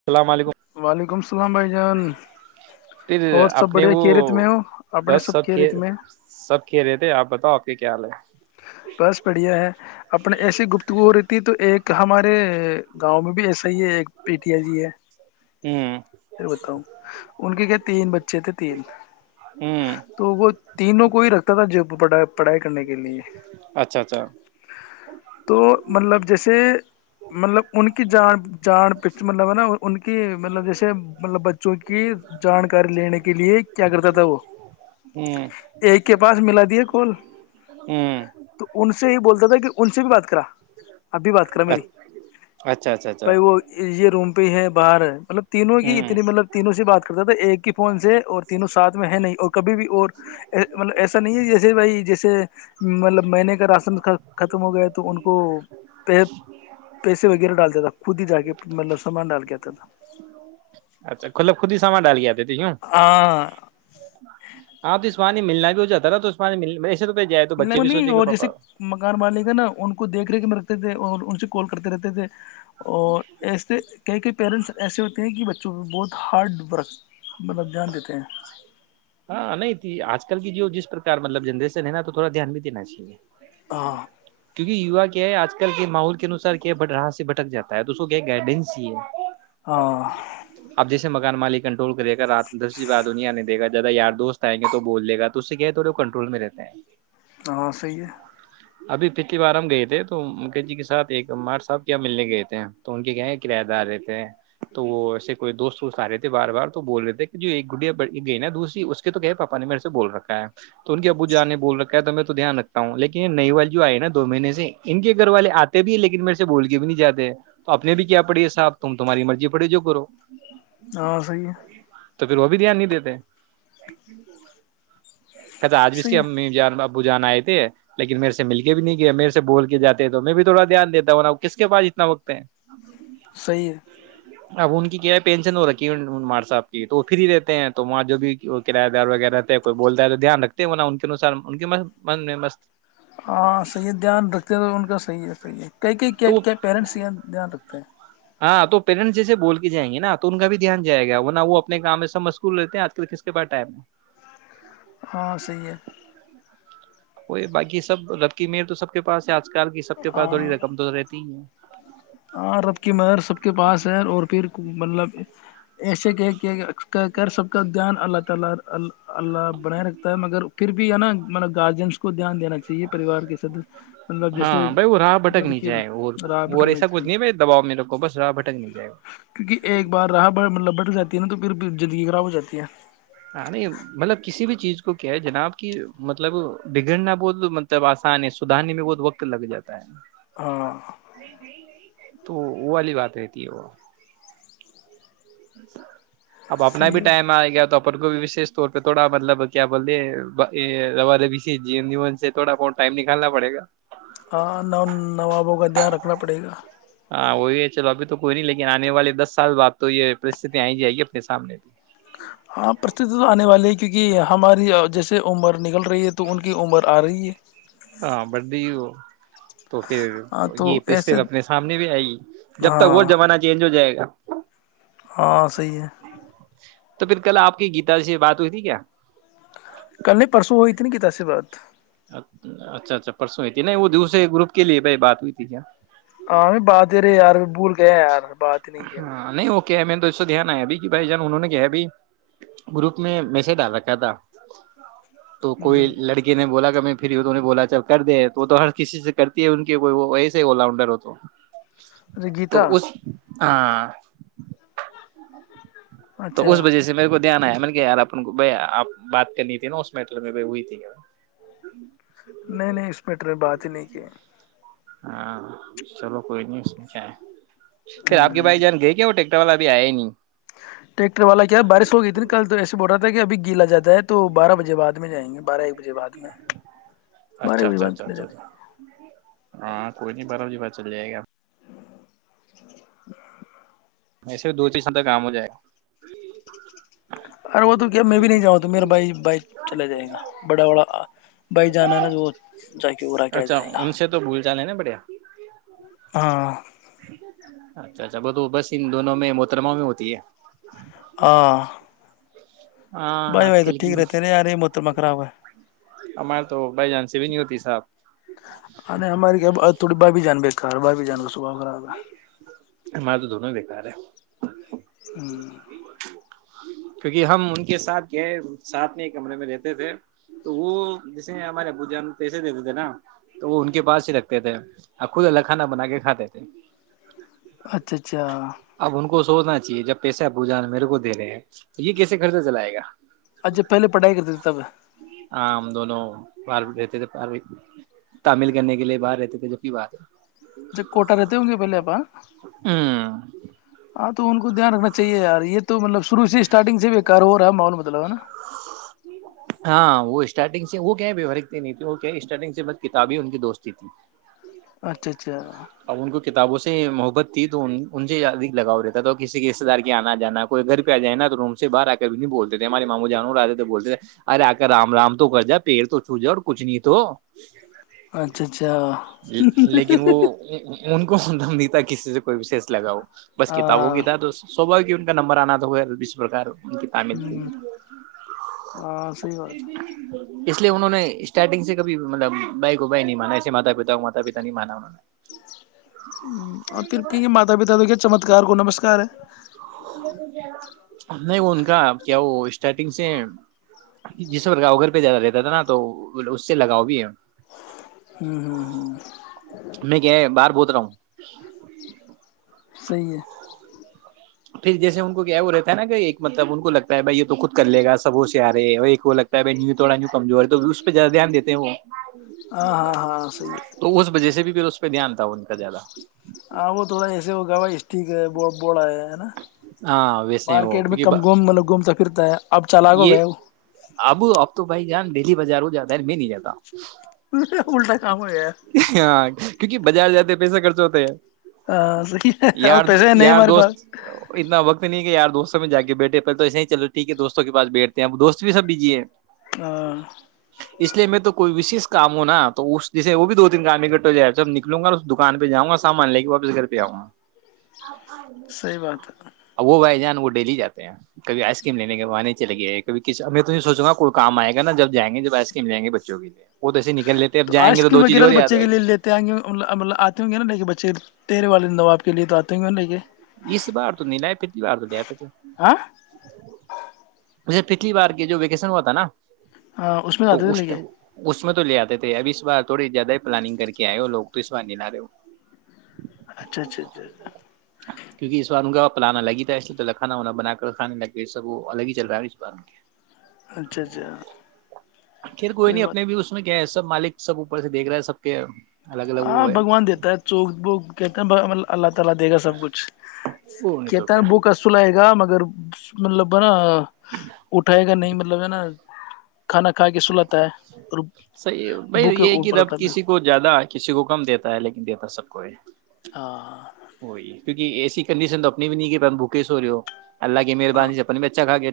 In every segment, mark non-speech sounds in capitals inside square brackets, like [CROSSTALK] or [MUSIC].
السلام علیکم کل بائی گن پھر اپنے وہ اپنے بس سب ک کیرت میں سب ک رہے تھے آپ بتاؤ آپ کے کیال ہے بس بڑھیا ہے اپنے ایسی گفتگو ہو رہیتیھی تو ایک ہمارے گاؤں میں بھی ایسا ایک پیٹیا جی ہے ہوں پھر بتاؤ ان کے کیا تین بچے تھے تین ہوں تو وہ تینوں کو ہی رکھتا تھا جڑھائی پڑھائی کرنے کے لیے اچھا اچھا تو مطلب جیسے مطلب ان کی جان جان پ مطلب ہے نا ان کی مطلب جیسے مطلب بچوں کی جانکاری لینے کے لیے کیا کرتا تھا وہ ہوں ایک کے پاس ملا دیا کال ہوں تو ان سے یہ بولتا تھا کہ ان سے بھی بات کرا اب بھی بات کرا میری اچھا اچھا اچھا بھائی وہ یہ روم پئی ہے باہر مطلب تینوں کی ہوں اتنی مطب تینوں سے بات کر تو ایک کہ فون سے اور تینوں ساتھ میں ہے نہیں اور کبھی بھی اور مطلب ایسا نہیں ہے جیسے بھائی جیسے مطلب مہینے کا راشن ختم ہو گیا تو ان کو پ پیسے وغیرہ ڈالتا تھا خود ہی جا کے مطلب سامان ڈال کےتا تھا اچھا کلب خود ہی سامان ڈال کے آتے تھے یوں ہاں پانی ملنا بھی ہو جاتا ن تو اس پانی نہیں اور جیسے مکان مالک ہے نا ان کو دیکھ ریکھ میں رکھتےتے ان سے کال کرتے رہتے تود اور ایسے کہئی کئی پیرنٹس ایسے ہوتے ہیں کہ بچوں کوہ بہت ہارڈ ورک مطلب جان دیتے ہیں ہاں نہیں تھی آج کل کی جو جس پرار مطلب جنریشن ہے نا تو تھوڑا دھیان بھی دینا چاہیے ہ [INAUDIBLE] [UNINTELLIGIBLE] کیکیوا کیا ہے آج کل کے ماحول کے انوسار کیا ہے بٹ را سے بٹک جاتا ہے تو اس کو کیا گڈینس ہی ہے ہاں مکان مالک کنٹرول کر دے کرات دس بات دنیا نے دیک گا زیادہ یارست آئیں گے تو بولے گا تو اس سے کہ ہے تھڑے وہ کنٹرول میں رہتے ہیں ہاں صحی ہے ابھی پچھلی بار ہم گئے تھے تو مک جی کے سات ایکمار صاحب کیا ملنے گئے تھے تو ان کے کہ ہیں کرایہ دار رہتے تھے تو وہ ایسے کوئی دوست وست آ رہے تھے بار بار تو بول رہے تھے کہ جو ایک گڈیا گئی نا دوسری اس کے تو کہ پاپا نے میرے سے بول رکھا ہے تو ان کے ابو جا نے بول را تو میں تو دھیان رکھتا ہوں لیکن یہ نئی وال جو آئے نا دو مہینے سے ان کے گھر والے آتے بھی ہے لیکن میرے سے بول کے بھی نہیں جے تو اپنے نے بھی کیا پڑی ہے صاحب تم تمہاری مرضی پڑے جو کرو ہاں صحیح ہے تو پھر وہ بھی دھیان نہیں دیتے ب کو کہ آج بھی اس صحیح کی ہے امی جان ب ب جانا آئے تھے لیکن میرے سے مل کے بھی نہیں گیا میرے سے بول کے جاتے تو میں بھی تھوڑا دھیان دیتا ہوں نا کس کے پاس ات وقت ہے صحیح ہے اب ان کی کیا ہے پینشن ہو رکھی ہے مار صاحب کی تو وہ فری رہتے ہیں تو وہاں جو بھی وہ کرایہ دار وغیرہ رہتا کوئی بولتا ہے تو دھیان رکھتے ہیں وہ نا ان کے انسار ان کے من میں مست ہاں صحیح دھیان رکھتے ہیں تو ان کا صحیح ہے توی یہ کئی کئی تو کیا پیرنٹس یہ دھیان رکھتے ہیں ہاں تو پیرنٹس جیسے بول کے جائیں گے نا تو ان کا بھی دھیان جائے گا وہ نہ وہ اپنے کام میں سب مشکول رہتے ہیں آج کل کس کے پا ٹائم ہے ہاں صی ہے وہ باقی سب ربکی میر تو سب کے پاس آ ک کی سب کے پسھڑی ہاں رکھ تو رہتی ہی ہیں ہاں رب کی مہر سب کے پاس ہے اور پھر مطلب ایسے کہ کہ کہ کر سب کا دھیان الگ تلار ال اللہ بنائے رکھتا ہے مگر پھر بھی ہے نا مطلب گارجینس کو دھیان دینا چاہیے پریوار کے سد مطلب جیسے ہاں بھائی وہ راہ بھٹک نہیں لڑکی جائے اور راہ اور پٹنے ایسا کچھ نہیں ہے بھائی دباؤ میرے کو بس راہ بھٹک نہیں جائے کیونکہ ایک بار راہ مطلب بٹھ جاتی نا تو پھر بھی زندگی خراب ہو جاتی ہے ہ نہیں مطلب کسی بھی چیز کو کیا ہے جناب کہ مطلب بگڑنا بہت مطلب آسان ہے سدھارنے میں بہت وقت لگ جاتا ہے ہاں نہیں نہیں تو وہ والی بات رہتی ہے وہ [INAUDIBLE] اب اپنا صحیح بھی ہے ٹائم آئے گیا تو کو بھی وشش طور پہ تھوڑا مطلب کیا بولے ر ربی سے ج جیون سے تھوڑا بت ٹائم نکالنا پڑے گا ہاں نوابوں کا دھیان رکھنا پڑے گا ہاں وہی ہے چلو ابھی تو کوئی نہیں لیکن آنے والے دس سال بد تو یہ پرستتی آ ہی جائے گی اپنے سامنے بھی ہاں پرستتی تو آنے والی ہے کیونکہ ہماری جیسے عمر نکل رہی ہے تو انکی عمر ارہی ہے ہاں بڈی تو پھر ہاں تو یہ پرستے ایسے اپنے سامنے بھی آئے گی جب تک وہ ہاں زمانہ چینج ہو جائے گا [INAUDIBLE] ہاں صحیح ہے تو پھر کل آپ کی گیتا سے بات ہوئی تھی کیا کل نہیں پرسوں ہوئی تھی ن کتا سے بات ا اچھا اچھا پرسوں ہی تھی نہیں وہ دوسے گروپ کے لیے بھائی بات ہوئی تھی کیا ہاں بھی بات ت رہے ار بھول کہ یار بات ہی نہیں کیا میں نے ہاں نہیں وہ کیا ہے میں تو اس دھیان آیا ابھی کہ بھائی جان انہوں نے کیا ا ب گروپ میں میس ڈال رکھا تھا تو ہوں کوئی ہوں لڑکی نے بولا پھر تو انہیں بولا چل کر دے تو تو ہر کسی سے کرتی ہے ان کے کو ایسے ہی آراؤنڈر ہو تو اچھا گیتا تو اس ہاں تو اس اچھا وجہ سے میرے کو دھیان آیا مطل کہ یار اپن کو بھائی آپ بات کرنی تھی نا اس میٹر میں ب ہوئی تھی نہیں نہیں اس میں نے بات ہی نہیں کی ہاں چلو کوئی نہیں اس کیا ہے پھر آ کے بھائی ہوں جان گئے کیا وہٹیک والا بھی آئے ہی نہیں ٹریکٹر والا کیا بارش ہو گئی ت نا کل تو ایسے بول رہ تھا کہ اب گیلا جاتا بیں تو بارہ بجے بعد میں جائیں گے بارہ ایک بجے بعد میں بارہ اچھا ایک بجے اچھا بعد اچھا چلے اچھا جاتے اچھا ہیں ہاں کوئی نہیں بارا بجی بات چل جائے گا ویسے دو چی سدر کام ہو جائے گا ارے وہ تو کیا میں بھی نہیں جاں تو میرا بھائی بائک چلا جائے گا بڑا بڑا بائیک جانا ہے نا تو وہ جا کے ارا کیا جائے گا جانے نا بڑیا ہاں [INAUDIBLE] ان دونوں میں محترما میں ہوتی ہے آ ہاں بھائی آج بھائی تو کل ٹھیک کی رہتے نا یار یہ محترما خراب ہے ہمارے تو بائی جان سے بھی نہیں ہوتی صاحب ا ہماری تھوڑی بابھی جان بے کار بابھی جان و صبا خراب ہے ہمارے [INAUDIBLE] ہمم کیونکہ ہم ان کے ساتھ گ ساتھ میں ہی کمرے میں رہتے تھے تو وہ جسے ہمارے ابو جان پیسے دیتے تھے نا تو وہ ان کے پاس ہی رکھتے تھے اور خود اللہ کھانا بنا کے کھاتے تھے اچھا اچھا اب ان کو سوچنا چاہیے جب پیسے بوجان میرے کو دے ہیں یہ کیسے خرچہ چلائے گا اچھا پہلے پڑھائی کر تے تھے تب ہاں ہم دونوں باررہتے تھے تعمل کرنے کے لیے باہر رہتے تھے جب کی بات ہے چی کوٹا رہتے ہوں گے پہلے آپ ہے ہاں تو ان کو دھیان رکھنا چاہےیار یہ تو تو مطلب شروع سے اسٹارٹنگ سے ب کار ہو رہا ہے ماول مطلب ہے نا ہاں وہ اسٹارٹنگ سے وہ کہ ہرکتے نہیں تے وہ اسٹارٹنگ سے بس کتاب ان کی دوستی تھی اچھا اچھا اب ان کو کتابوں سے محبت تھی تو ان سےد لگاؤ رہتا تھا کسی کے رشتے دار کے آنا جانا کوئی گھر بھی آ جائے نا تو روم سے باہر آ کر بھی نہیں بولتے تھے ہمارے ماموں جان اور آتے تو بولتے تھے ارے آ کر رام رام تو کر جا پیر تو چھو جاؤ اور کچھ نہیں تو اچھا اچھا لیکن وہ [INAUDIBLE] بس کتابوں ہاں کتا تو تھا با کہ ان کا نمبر آنا تھا [INAUDIBLE] تھی ہوں ہاں صحیح بات اس لیے انہوں نے اسٹارٹنگ سے کبھی مطلب بھائی کو بھائی نہیں مانا ایسے ماتا پتا کو ماتا پتا نہیں مانا انہوں نے اور پھر کہ یہ ماتا پتا تو کیا چمتکار کو نمسکار ہے یہ ب ج گا [UNINTELLIGIBLE] نہیں وہ ان کا کیا وہ اسٹارٹنگ سے جس پرگاؤ گھر پہ زیادہ رہتا تھا نا تو اس سے لگاؤ بھی ہے ہوں ہوں میں کیا ہے باہر ہوں [INAUDIBLE] صی ہے پھر جیسے ان کو کیا ہو رہتا تھا نا کہ ایک مطلب ان کو لگتا ہے بائی یہ تو خود کر لےا سب ہوشیار ہے اور ایک وہ لگتا ہے بائی نیوتھوڑا کمزور ہے تو اس پہ زیادہ دھیان دیتے ہیں وہ ہاں ہاں ہاں صحیح ہے تو اس وجہ سے بھی پھر اس پہ دھیان تھا ان کا زیادہ ہاں وہ تھوڑا ایسے ہوگا اسٹیک ہے ب [UNINTELLIGIBLE] نا ہاں ویسے ہیں وہ مارکیٹ میں کیونکہ کم ب- گھمتا پھرتا مطلب گھومتا پھرتا ہے اب چالک ہو گیا وہ یان ڈیلی باروں جاتا ہے میں نہیں جاتا وہ الٹا کام ہو گیا ہاں کیونکہ بازار ج پیسے خرچ ہوتے ہے ہاں س ا [UNINTELLIGIBLE] ور پیسے ہے نہیں ہمارے پاس دوست اتنا وقت نہیں ک یار رستوں میں جا کے بیٹھے پلے تو ایسے ہی چل ٹھیک ہے دوستوں کے پاس بیٹھتے ہیں اب دوست بھی سب بھیجی ہے آ [INAUDIBLE] اس لیے میں تو کوئی وشش کام ہوں نا تو اس جیسے وہ بھی دو تین کام میں کر ہو جائےب نکلوں گا اور اس دکان پہ جاؤں گا سامان لے کے واپس گھر پہ آؤں گا آاں صحیح بات ہے [INAUDIBLE] ا وہ بھائی جان وہ ڈیلی جے ہیں کھی آئس کریم لینے کےاں نہیں چے گیائے کب ک میں تو نہیں سوچ گا کوئی کام آ گا جب جائیں گ جب آئس کریم لیں گے بچوں کے لیے وہ تو ایسے نکل لیتے اب تو جائیں آئس گے کریم دو چیز وغیرہ اور تو یاد بچے آئے کے لیے لیتے آئ گے مطلب آتے ہوں گے نا لے کے بچے تیرے والے د دوب آپ کے لیے آتے ہیں کیوں رہیے اس بار تو نہیں لائے پھر بار تو لے آتے تھ ہاں جے پچھلی بار کی جو ویکشن ہوا تھا نا ہاں اس میں زیادہ د لے اس میں تو لے آتے تھے اب اس بار تھوڑی زیادہ ہی پلاننگ کر کے آئے ہو لوگ تو اس بار نہیں ل رہے ہو اچھا اچھا اچھا اچھا کیونکہ اس بار ان کا پلانا لگ ہی تھا اسے تو کانا ہوا بنا کر کھانے لگ گئے سب وہ الگ ہی چل رہا ہے اس بار ان کے اچھا اچھا پھر کوئی نہیں اپنے بھی اس میں کیا ہے سب مالک سب اوپر سے دیکھ رہا ہے سب کے الگ الگ ا وہ ہے بھگوان دیتا ہے جو وہ کہتے ہیں اللہ تعالی دے گا سب کچھ وہ نہیں تو کہتا ہے کیا بوکصول آئے گا مگر مطلب نا اٹھائے گا نہیں مطلب ہے نا کھانا کھا کے سلاتا ہے اور صیح بھائی بوکے یہ کہ اوپر رب اٹھاتا کسی ہے کو زیادہ کسی کو کم دیتا ہے لیکن دیتا ہے سب کوئی ہاں وہئی کیونکہ اےسی کڈیشن تو اپنی بھی نہیں ہے بوکش ہو رہی ہو اللہگ ہاں مییررانی سپن بچا ہگ گے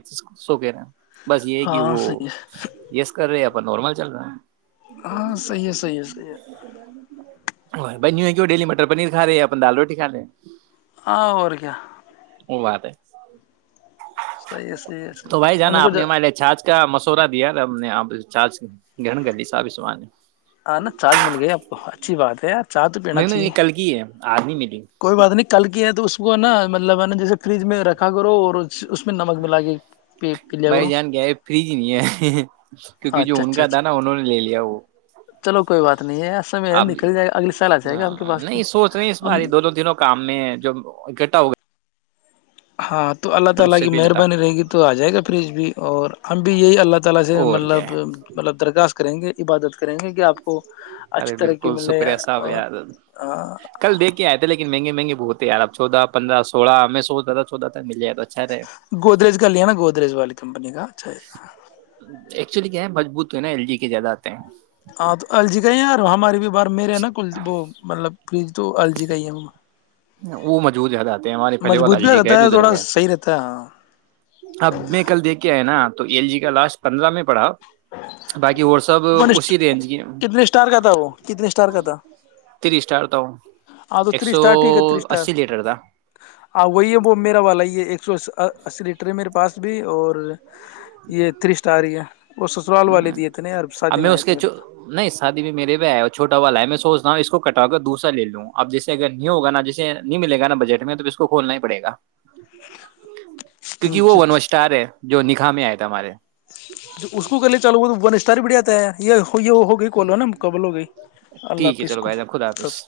[INAUDIBLE] بس یہ کہ ہاں وہ صحیح ہے یس کر رہے آپ نارمل چل رہا ہے [INAUDIBLE] ہاں صحیح ہے صحیح ہے صحیح ہے اور بائی نہیںی ہے کیوں ڈیلی مٹر پنیر کا رہے ہیںن دالو [INAUDIBLE] ہاں اور کیا [INAUDIBLE] صیح ہے صحیح ہے صحیح تو ہے بھائی ان جانا کو آپ جو نے ہمارے لیے چھاچ کا مسورا دیا نا ہم نے آپ چ گن گ لی ساب سو ہاں نا چارج مل گئی آپ کو اچھی بات ہے یار چائے تو پینا نہی نہیں یہ چاہیے کل کی ہے آدمی کوئی بات نہیں کل کی ہے تو اس اس کو نا مطلب ہے نا جیسے فریج میں رکھا کرو اور اس میں نمک ملا کے پی پی لیا بھائی کرو جان گ ہے فریج نہیں ہے کیونکہ جو اچھا ان اچھا کا تھا اچھا نا انہوں نے لے لیا وہ چلو کوئی بات نہیں ہے سمے ہے آپ نکل جائے گا اگلے سال آ جائے گا آپ کے پاس میں نہیں سوچ رہے اس ا بار دونوں تینوں کام میں جب اکٹھا ہو گیا ہاں تو اللہ مجھ تعالی سے کی بھی لٹا مہربانی رہے گی تو آ جائے گا پریج بھی اور ہم بھی یہی اللہ تعالی سے اور کیا مطلب ہے مطلب درخواست کریں گے عبادت کریں گے کہ آپ کو اچھی ارے طرح کی بالکل ملے شکریہ صاحب اور یار کل دیکھ کے آئے تھے لیکن مہنگے مہگے بہت ہیںیار ا چودہ پندرہ سولہ ہمیں سو زہ چودہ تک مل جاتا گودریج کا لیا نا گودریج والی کمپنی کا [INAUDIBLE] ایکچولی کیا ہے مجبوط ہو ہے نا ایلی زیاداد ہاں تو الجی کہیں یار ہماری بھی بار میرے نا کل وہ مطلب پری تو الرجی کہئی ہے ہم وہ موجود ر آتے ہیں ہمارے پہلے والا مضبوط بھی اجے کا ہے رہتا جو ادھر تھوڑا کا ہے صحیح رہتا ہے ہاں اب میں کل دیکھ کے آئے نا تو ایل جی کا لاسٹ پندرہ میں پڑھا باقی اور سب ون اسی رینج کی کتنے اسٹار کا تھا وہ کتنے اسٹار کا تھا تیس اسٹار تھا ایک سو ہ اسی لیٹر وہی ہے وہ میرا والا ہی ہے ایک سو اس اسی لیٹر ہے میرے پاس بھی اور یہ تھری اسٹ آ رہ ہے وہ سسرال والے ہ دیے تھے نا یار اب شادی میں آیا اس تھا کے میرے پاس۔ نہیں شادی بھی میرے بھی ہے اور چھوٹا والا ہے میں سوچ اس کو کٹا کے دوسرا لے لوں اب جسے اگر نہیں ہوگا جیسے نہیں ملے گ نا بجٹ میں تو اس کو کھولنا ہی پڑےا کیونکہ وہ اچھا ون اچھا وسٹار ہے جو نکا میں آئے ار اس کو کرے چلو وہ تو ون استار بھی بڑھاتا ہے یہ یہ ہو گئی کولو نا مقابل ہو گئی اللہ ٹھیک ہے اس چلو کو بھائی جان خدا حافظ